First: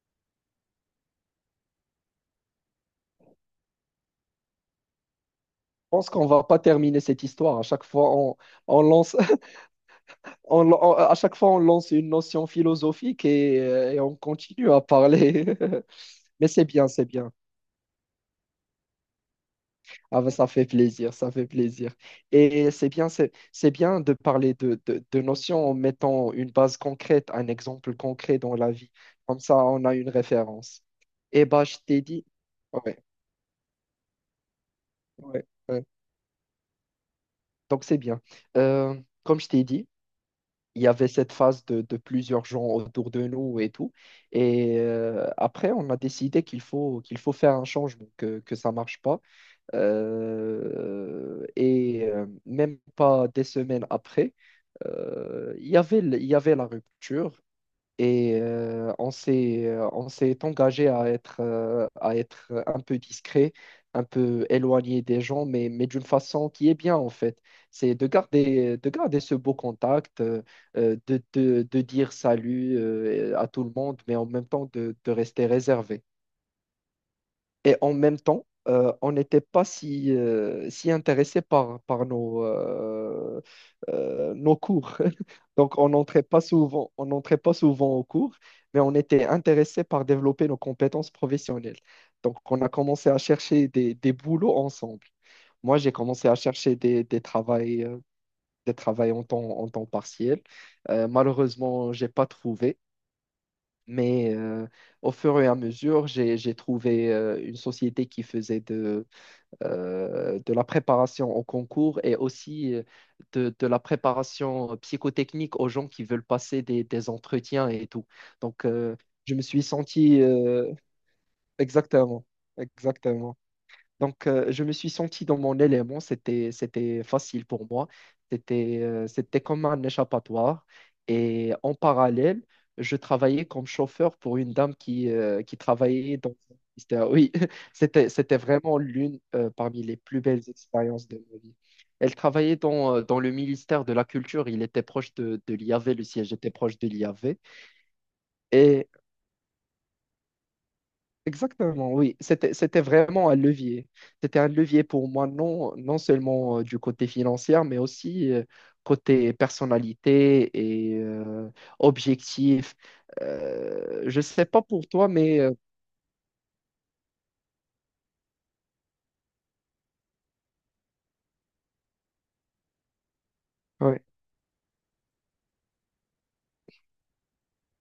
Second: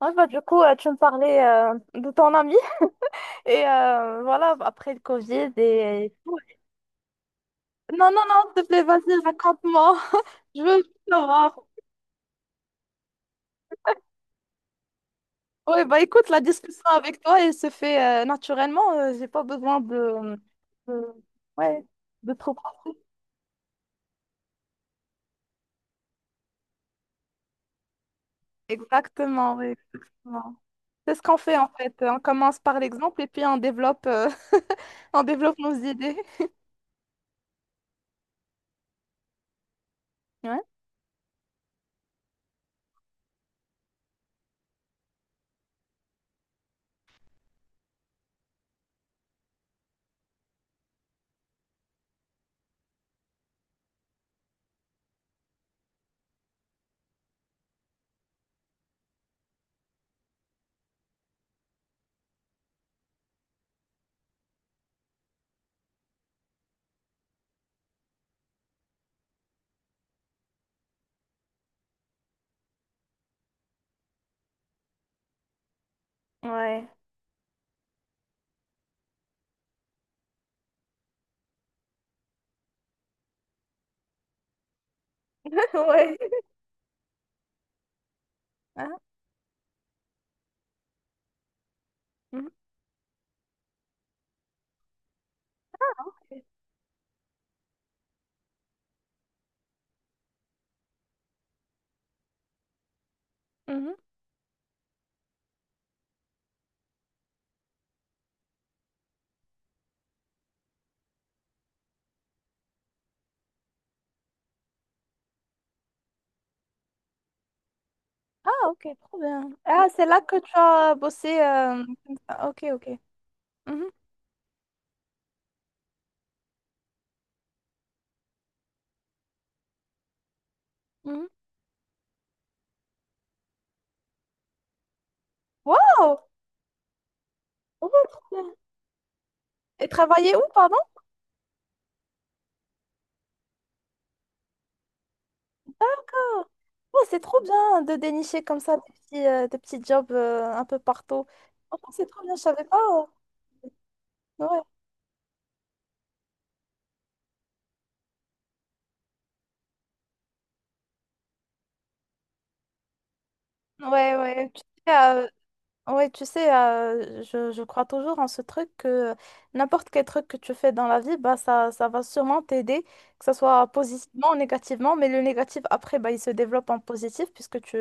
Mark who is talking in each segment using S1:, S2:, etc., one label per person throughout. S1: Ouais, bah, du coup, tu me parlais de ton ami et voilà, après le Covid
S2: Je pense
S1: et
S2: qu'on
S1: tout.
S2: va pas terminer cette histoire. À chaque
S1: Non,
S2: fois,
S1: non,
S2: on,
S1: non, s'il te plaît,
S2: on lance,
S1: vas-y, raconte-moi. Je veux tout
S2: à chaque fois,
S1: savoir.
S2: on lance une notion philosophique et on continue à parler.
S1: Oui, bah écoute, la
S2: Mais c'est
S1: discussion
S2: bien, c'est
S1: avec
S2: bien.
S1: toi, elle se fait naturellement. J'ai pas besoin
S2: Ah ben, ça fait
S1: de...
S2: plaisir, ça fait
S1: Ouais,
S2: plaisir.
S1: de trop.
S2: Et c'est bien, c'est bien de parler de notions en mettant une base concrète, un exemple concret dans la vie. Comme
S1: Exactement,
S2: ça,
S1: oui,
S2: on a une
S1: exactement.
S2: référence.
S1: C'est ce qu'on
S2: Et
S1: fait
S2: bah,
S1: en
S2: je
S1: fait.
S2: t'ai
S1: On
S2: dit,
S1: commence par
S2: ouais,
S1: l'exemple et puis on développe, on
S2: ouais,
S1: développe nos
S2: ouais.
S1: idées.
S2: Donc c'est bien. Euh, comme je t'ai dit.
S1: Ouais.
S2: Il y avait cette phase de plusieurs gens autour de nous et tout. Et après, on a décidé qu'il faut faire un changement, que ça ne marche pas. Et même pas des semaines après, il y avait la rupture. Et on s'est engagé à être un peu discret, un peu éloigné des gens, mais d'une façon qui est bien en fait. C'est de garder ce beau contact, de dire salut à tout le monde, mais en même temps de rester réservé.
S1: Ouais.
S2: Et en même temps, on n'était pas si intéressé par nos cours. Donc, on
S1: Ouais.
S2: n'entrait pas souvent, on n'entrait pas souvent aux cours, mais
S1: Hein?
S2: on était intéressé par développer nos compétences professionnelles. Donc,
S1: Mhm.
S2: on a commencé à chercher des boulots ensemble. Moi, j'ai commencé à chercher des travails en temps partiel. Malheureusement, je n'ai pas trouvé,
S1: Mhm.
S2: mais au fur et à mesure, j'ai trouvé une société qui faisait de la préparation au concours et aussi de la préparation psychotechnique aux gens qui veulent passer des entretiens et tout. Donc,
S1: Ah, ok, trop
S2: je me
S1: bien.
S2: suis
S1: Ah, c'est
S2: senti
S1: là que tu as bossé, comme
S2: exactement,
S1: ça. Ok, ok.
S2: exactement.
S1: Mhm,
S2: Donc, je me suis senti dans mon élément, c'était facile pour moi, c'était comme un échappatoire.
S1: mhm.
S2: Et en parallèle, je travaillais comme chauffeur pour une dame qui
S1: Waouh!
S2: travaillait dans. Oui,
S1: Oh,
S2: c'était,
S1: trop
S2: c'était
S1: bien.
S2: vraiment l'une parmi
S1: Et
S2: les plus
S1: travailler où,
S2: belles
S1: pardon?
S2: expériences de ma vie. Elle travaillait dans le ministère de la Culture, il était proche de l'IAV, le siège était proche de
S1: Oh, c'est
S2: l'IAV.
S1: trop bien de dénicher comme ça des petits, des petits jobs un peu partout. Franchement,
S2: Exactement,
S1: c'est
S2: oui.
S1: trop bien, je
S2: C'était,
S1: savais pas.
S2: c'était vraiment un levier. C'était un
S1: Ouais,
S2: levier pour moi, non, non seulement du côté financier, mais aussi côté personnalité et objectif. Euh,
S1: ouais,
S2: je ne sais
S1: ouais.
S2: pas pour
S1: Sais,
S2: toi,
S1: euh,
S2: mais
S1: Oui, tu sais, je crois toujours en ce truc que n'importe quel truc que tu fais dans la vie, bah, ça va sûrement t'aider, que ce soit
S2: ouais,
S1: positivement ou négativement, mais le négatif, après, bah, il se développe en positif puisque tu,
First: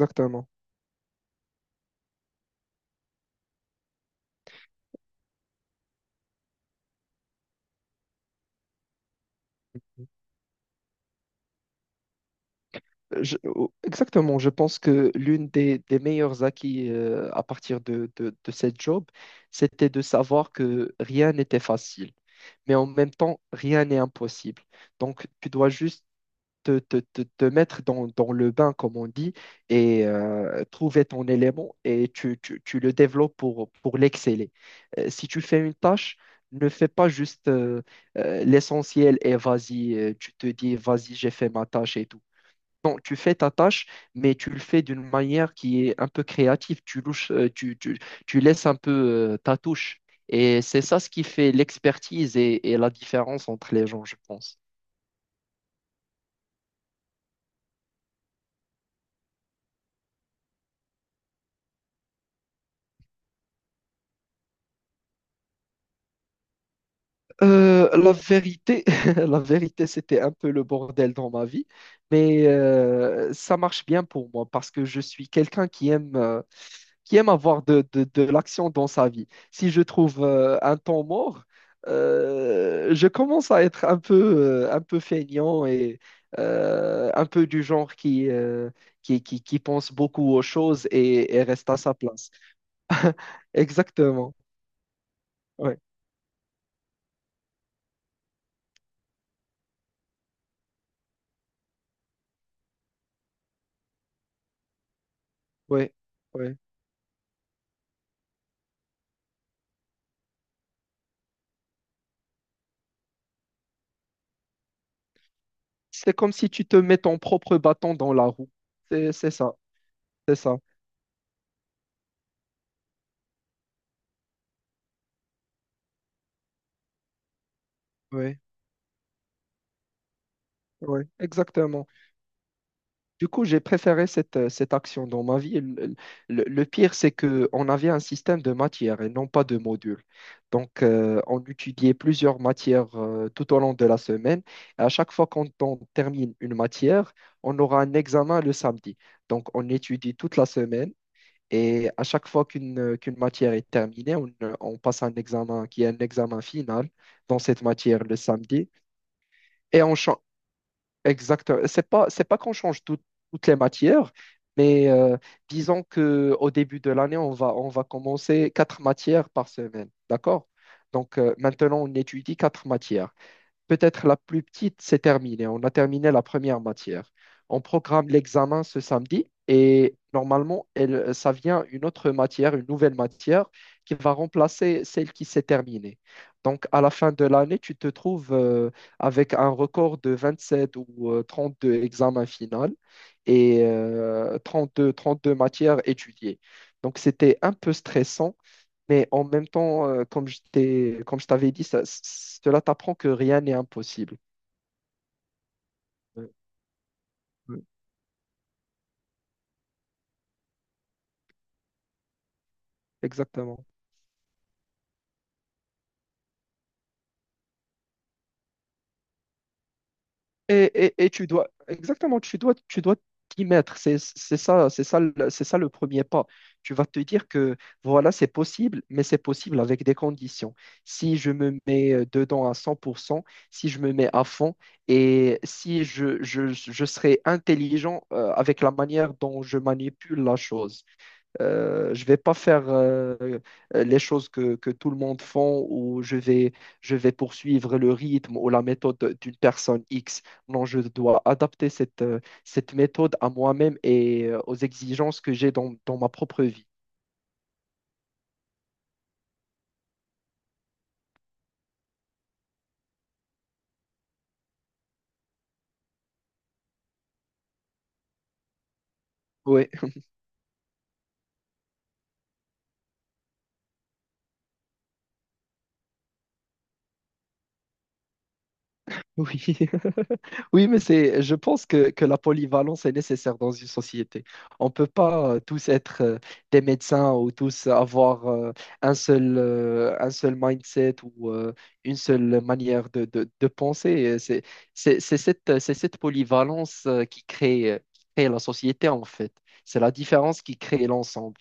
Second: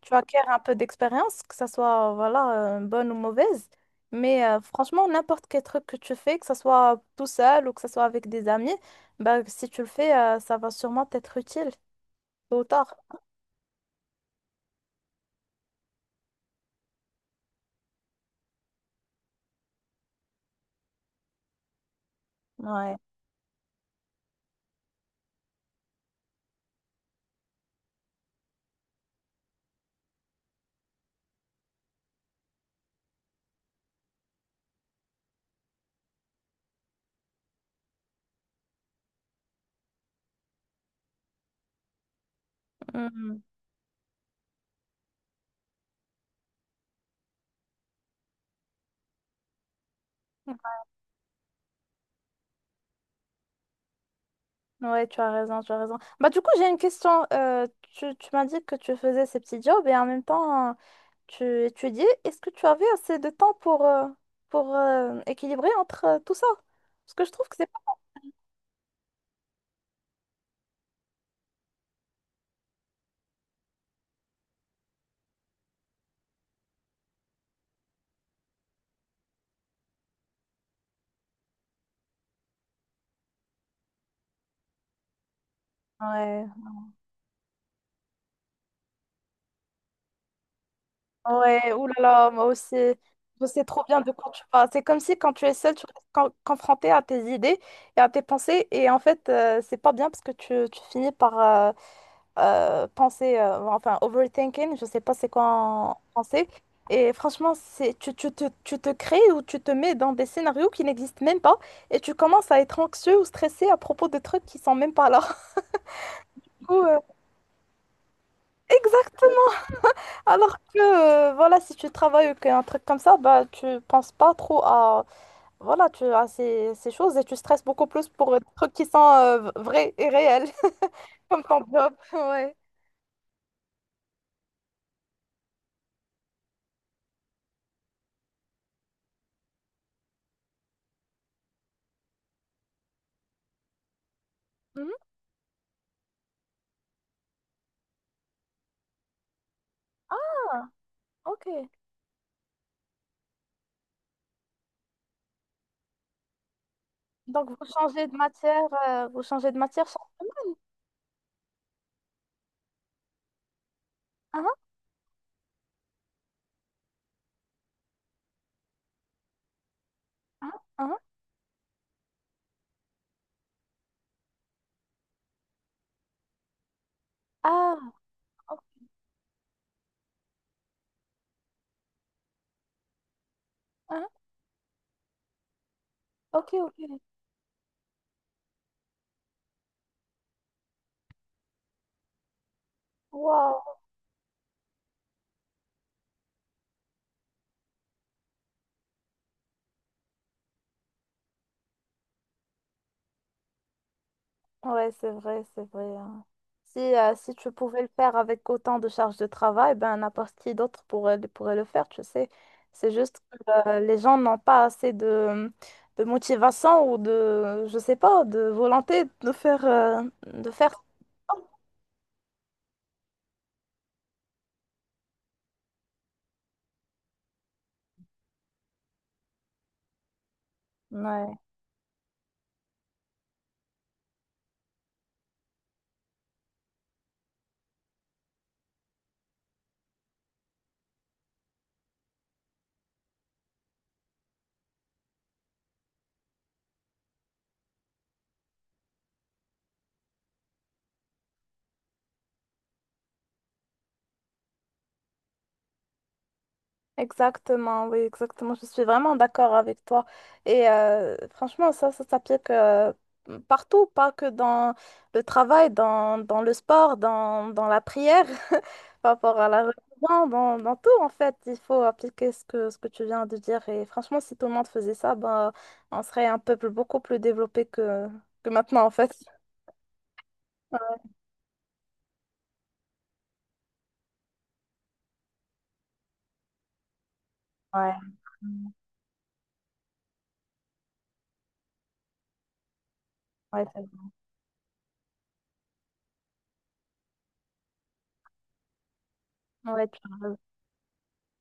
S1: tu acquiers un peu d'expérience, que ce soit voilà, bonne ou mauvaise. Mais franchement, n'importe quel truc que tu fais, que ce soit tout seul ou que ce soit avec des amis, bah, si tu le fais, ça va sûrement t'être utile, tôt ou tard.
S2: Oh, exactement, je pense que l'une des meilleurs acquis à partir de cette job, c'était de savoir que rien n'était facile mais en
S1: Ouais.
S2: même temps, rien n'est impossible. Donc, tu dois juste te mettre dans le bain, comme on dit, et trouver ton élément et tu le développes pour l'exceller. Si tu fais une tâche, ne fais pas juste l'essentiel et vas-y, tu te dis, vas-y, j'ai fait ma tâche et tout. Non, tu fais
S1: Mhm.
S2: ta tâche, mais tu le fais d'une manière qui est un peu créative. Tu louches, tu laisses un peu ta touche. Et c'est ça ce qui fait l'expertise et la différence entre les gens, je pense.
S1: Ouais, tu as raison, tu as raison. Bah, du coup, j'ai une question. Tu m'as dit que tu faisais ces petits jobs et en même temps, tu étudiais. Est-ce que tu avais assez de temps pour, équilibrer entre tout ça? Parce que je trouve que c'est
S2: Euh,
S1: pas...
S2: la vérité, la vérité, c'était un peu le bordel dans ma vie, mais ça marche bien pour moi parce que je suis quelqu'un qui aime avoir de l'action dans sa vie. Si je trouve un temps mort, je commence à être un peu feignant et
S1: Ouais,
S2: un peu du genre qui pense beaucoup aux choses et reste
S1: ouais,
S2: à sa
S1: oulala,
S2: place.
S1: moi aussi. Je sais trop bien de quoi
S2: Exactement.
S1: tu parles. C'est comme si quand tu es seule,
S2: Ouais,
S1: tu restes confrontée à tes idées et à tes pensées. Et en fait, c'est pas bien parce que tu finis par, enfin overthinking, je sais pas c'est quoi
S2: ouais,
S1: en français.
S2: ouais.
S1: Et franchement, c'est tu te crées ou tu te mets dans des scénarios qui n'existent même pas et tu commences à être anxieux ou stressé à propos de trucs qui sont même pas là.
S2: C'est comme si tu
S1: Du
S2: te
S1: coup,
S2: mets ton propre bâton dans la roue. C'est
S1: exactement.
S2: ça, c'est ça.
S1: Alors que voilà, si tu travailles ou qu'un truc comme ça, bah tu penses pas trop à voilà, tu à ces choses et tu stresses beaucoup plus pour
S2: Oui,
S1: des trucs qui sont vrais et réels
S2: oui,
S1: comme ton
S2: exactement.
S1: job. Ouais.
S2: Du coup, j'ai préféré cette action dans ma vie. Le pire, c'est qu'on avait un système de matières et non pas de modules. Donc, on étudiait plusieurs matières tout au long de la semaine. Et à
S1: Mhm.
S2: chaque fois qu'on on termine une matière, on aura un examen le samedi. Donc, on étudie toute la
S1: Ah,
S2: semaine.
S1: ok.
S2: Et à chaque fois qu'une matière est terminée, on passe un examen qui est un examen final dans
S1: Donc,
S2: cette matière le samedi.
S1: vous changez de
S2: Et
S1: matière
S2: on
S1: chaque
S2: change.
S1: semaine.
S2: Exactement. C'est pas qu'on change toutes les matières,
S1: Hein?
S2: mais disons qu'au début de l'année, on va commencer quatre matières par semaine. D'accord?
S1: Hein? Hein?
S2: Donc maintenant, on étudie quatre matières. Peut-être la plus petite, c'est terminé. On a terminé la première matière. On
S1: Ah,
S2: programme
S1: o-
S2: l'examen ce samedi et normalement, ça vient une autre matière, une nouvelle matière qui
S1: hein?
S2: va remplacer celle qui s'est terminée.
S1: Ok,
S2: Donc,
S1: ok.
S2: à la fin de l'année, tu te trouves avec un record de 27 ou 32 examens finaux et
S1: Wow.
S2: 32, 32 matières étudiées. Donc, c'était un peu stressant mais en même temps, comme je t'ai, comme je t'avais dit, cela t'apprend que rien n'est impossible.
S1: Ouais, c'est vrai, c'est vrai. Hein.
S2: Ouais,
S1: Si tu
S2: ouais.
S1: pouvais le faire avec autant de charges de travail, ben n'importe qui d'autre pourrait, pourrait le faire, tu sais. C'est juste que
S2: Exactement.
S1: les gens n'ont pas assez de, motivation ou de, je sais pas, de volonté de faire, euh, de
S2: Et,
S1: faire.
S2: et, et tu dois, exactement, tu dois t'y mettre. C'est ça, c'est ça, c'est ça le premier pas. Tu vas te dire que voilà, c'est possible, mais c'est possible avec des conditions. Si je
S1: Ouais.
S2: me mets dedans à 100%, si je me mets à fond et si je serai intelligent avec la manière dont je manipule la chose. Je vais pas faire les choses que tout le monde font ou je vais, poursuivre le rythme ou la méthode d'une personne X. Non, je dois adapter cette méthode à moi-même et aux exigences que j'ai dans ma propre vie.
S1: Exactement, oui, exactement. Je suis vraiment d'accord avec toi. Et franchement, ça s'applique partout, pas que dans le travail, dans le sport, dans la prière, par rapport à la
S2: Oui.
S1: religion, dans tout, en fait. Il faut appliquer ce que tu viens de dire. Et franchement, si tout le monde faisait ça, ben, on serait un peuple beaucoup plus développé que, maintenant, en fait.
S2: Oui, oui, mais c'est, je pense que la polyvalence est nécessaire dans une société. On ne peut pas tous être des médecins ou tous
S1: Ouais,
S2: avoir un seul mindset ou une seule manière de
S1: ouais,
S2: penser. Et c'est cette polyvalence qui crée la société, en fait. C'est
S1: ouais,
S2: la
S1: tu as raison.
S2: différence qui crée l'ensemble.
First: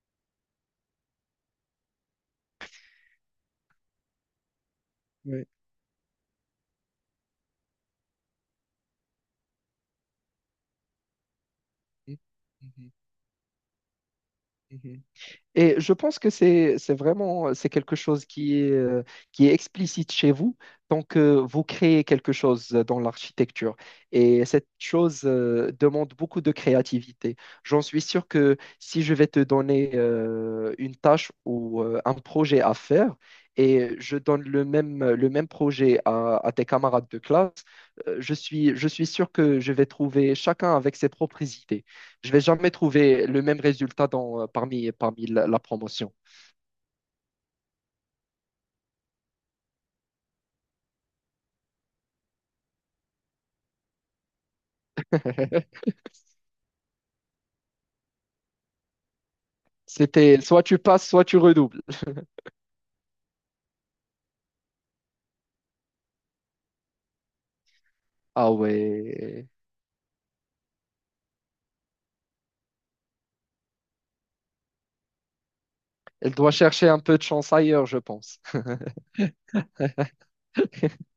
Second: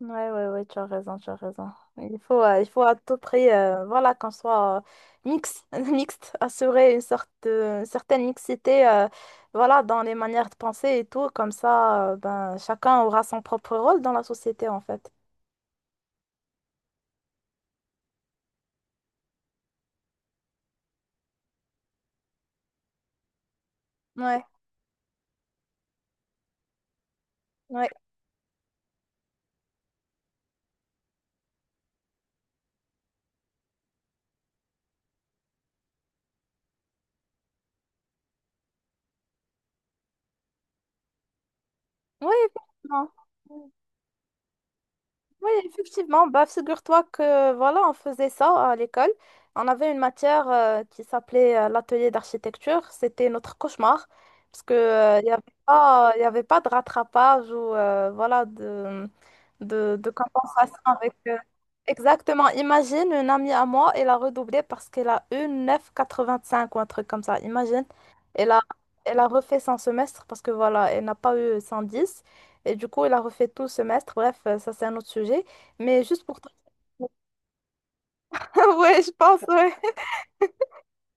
S1: Ouais, ouais, ouais, tu as raison, tu as raison. Il faut à tout prix, voilà, qu'on soit
S2: Oui.
S1: mix mixte, assurer une sorte une certaine mixité, voilà, dans les manières de penser et tout, comme ça,
S2: Mhm,
S1: ben, chacun aura son propre rôle dans la société,
S2: mhm,
S1: en
S2: mhm.
S1: fait.
S2: Et je pense que c'est quelque chose qui est explicite chez vous tant que vous créez quelque chose dans l'architecture. Et
S1: Ouais,
S2: cette chose demande beaucoup de créativité. J'en
S1: ouais,
S2: suis sûr que si je vais te donner une tâche ou un projet à faire et je donne le même projet à tes camarades de classe, je suis sûr que je vais trouver chacun avec ses propres idées. Je
S1: ouais,
S2: vais jamais
S1: effectivement.
S2: trouver le même résultat parmi la,
S1: Oui,
S2: la promotion.
S1: effectivement, bah, figure-toi que voilà, on faisait ça à l'école. On avait une matière qui s'appelait l'atelier d'architecture. C'était notre cauchemar parce que il y avait pas de rattrapage ou voilà de,
S2: C'était soit
S1: compensation
S2: tu passes,
S1: avec.
S2: soit tu redoubles.
S1: Exactement. Imagine une amie à moi, elle a redoublé parce qu'elle a eu 9,85 ou un truc comme ça. Imagine, elle
S2: Ah
S1: a, elle a
S2: ouais.
S1: refait son semestre parce que voilà, elle n'a pas eu 110. Et du coup, il a refait tout le semestre. Bref, ça, c'est un autre sujet. Mais juste
S2: Elle
S1: pour toi.
S2: doit chercher un peu de chance ailleurs, je pense.
S1: Ouais, je pense, ouais.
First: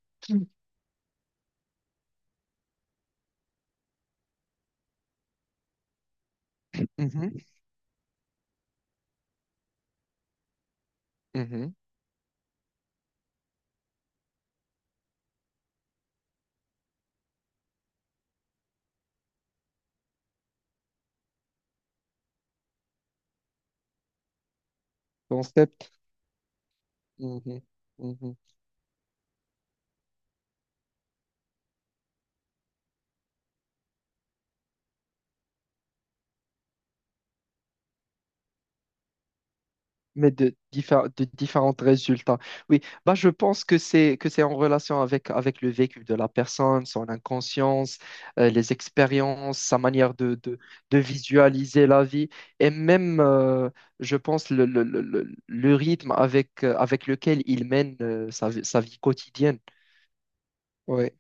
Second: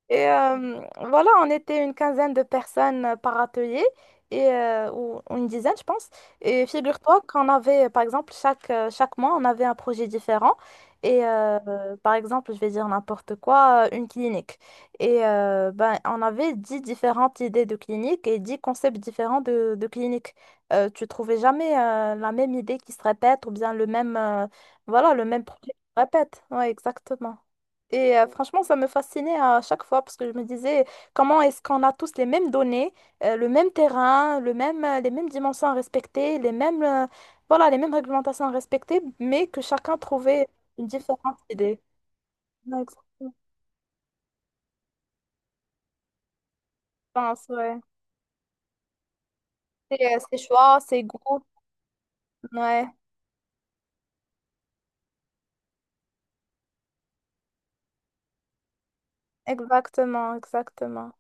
S1: Et voilà, on était une quinzaine de personnes par atelier, ou une dizaine, je pense. Et figure-toi
S2: Mhm,
S1: qu'on avait, par exemple, chaque mois, on avait un projet différent. Et
S2: mhm.
S1: par exemple, je vais dire n'importe quoi, une clinique. Et ben, on avait 10 différentes idées de clinique et 10 concepts différents de, clinique. Tu trouvais jamais la même idée qui se répète ou bien voilà, le même projet qui
S2: Concept.
S1: se répète. Ouais, exactement.
S2: Mhm,
S1: Et
S2: mhm.
S1: franchement, ça me fascinait à chaque fois parce que je me disais, comment est-ce qu'on a tous les mêmes données, le même terrain, les mêmes dimensions à respecter, voilà, les mêmes réglementations à respecter, mais que chacun
S2: mais
S1: trouvait
S2: de,
S1: une
S2: diffé- de
S1: différente
S2: différents
S1: idée.
S2: résultats.
S1: Ouais,
S2: Oui, bah,
S1: exactement.
S2: je pense que c'est en relation avec le vécu de la personne, son
S1: Je pense, ouais.
S2: inconscience, les expériences, sa
S1: C'est
S2: manière de,
S1: ses
S2: de,
S1: choix,
S2: de
S1: ses goûts.
S2: visualiser la vie et
S1: Ouais,
S2: même, je pense, le rythme avec lequel il mène sa vie quotidienne.
S1: exactement,
S2: Oui,
S1: exactement.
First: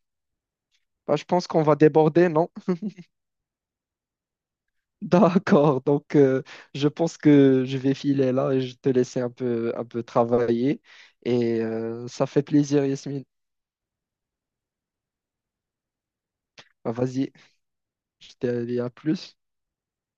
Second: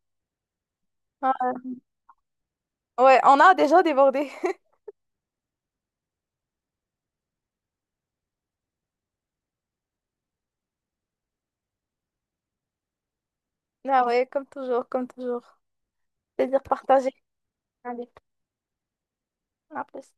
S2: bah, je
S1: Ah,
S2: pense qu'on va déborder, non?
S1: ouais, ouais, on a déjà débordé.
S2: D'accord, donc je pense que je vais filer là et je te laisser un peu travailler. Et ça fait plaisir, Yasmine.
S1: Ah ouais, comme toujours, comme toujours. Plaisir
S2: Bah,
S1: partagé.
S2: vas-y,
S1: Allez,
S2: je te dis à plus.
S1: à plus.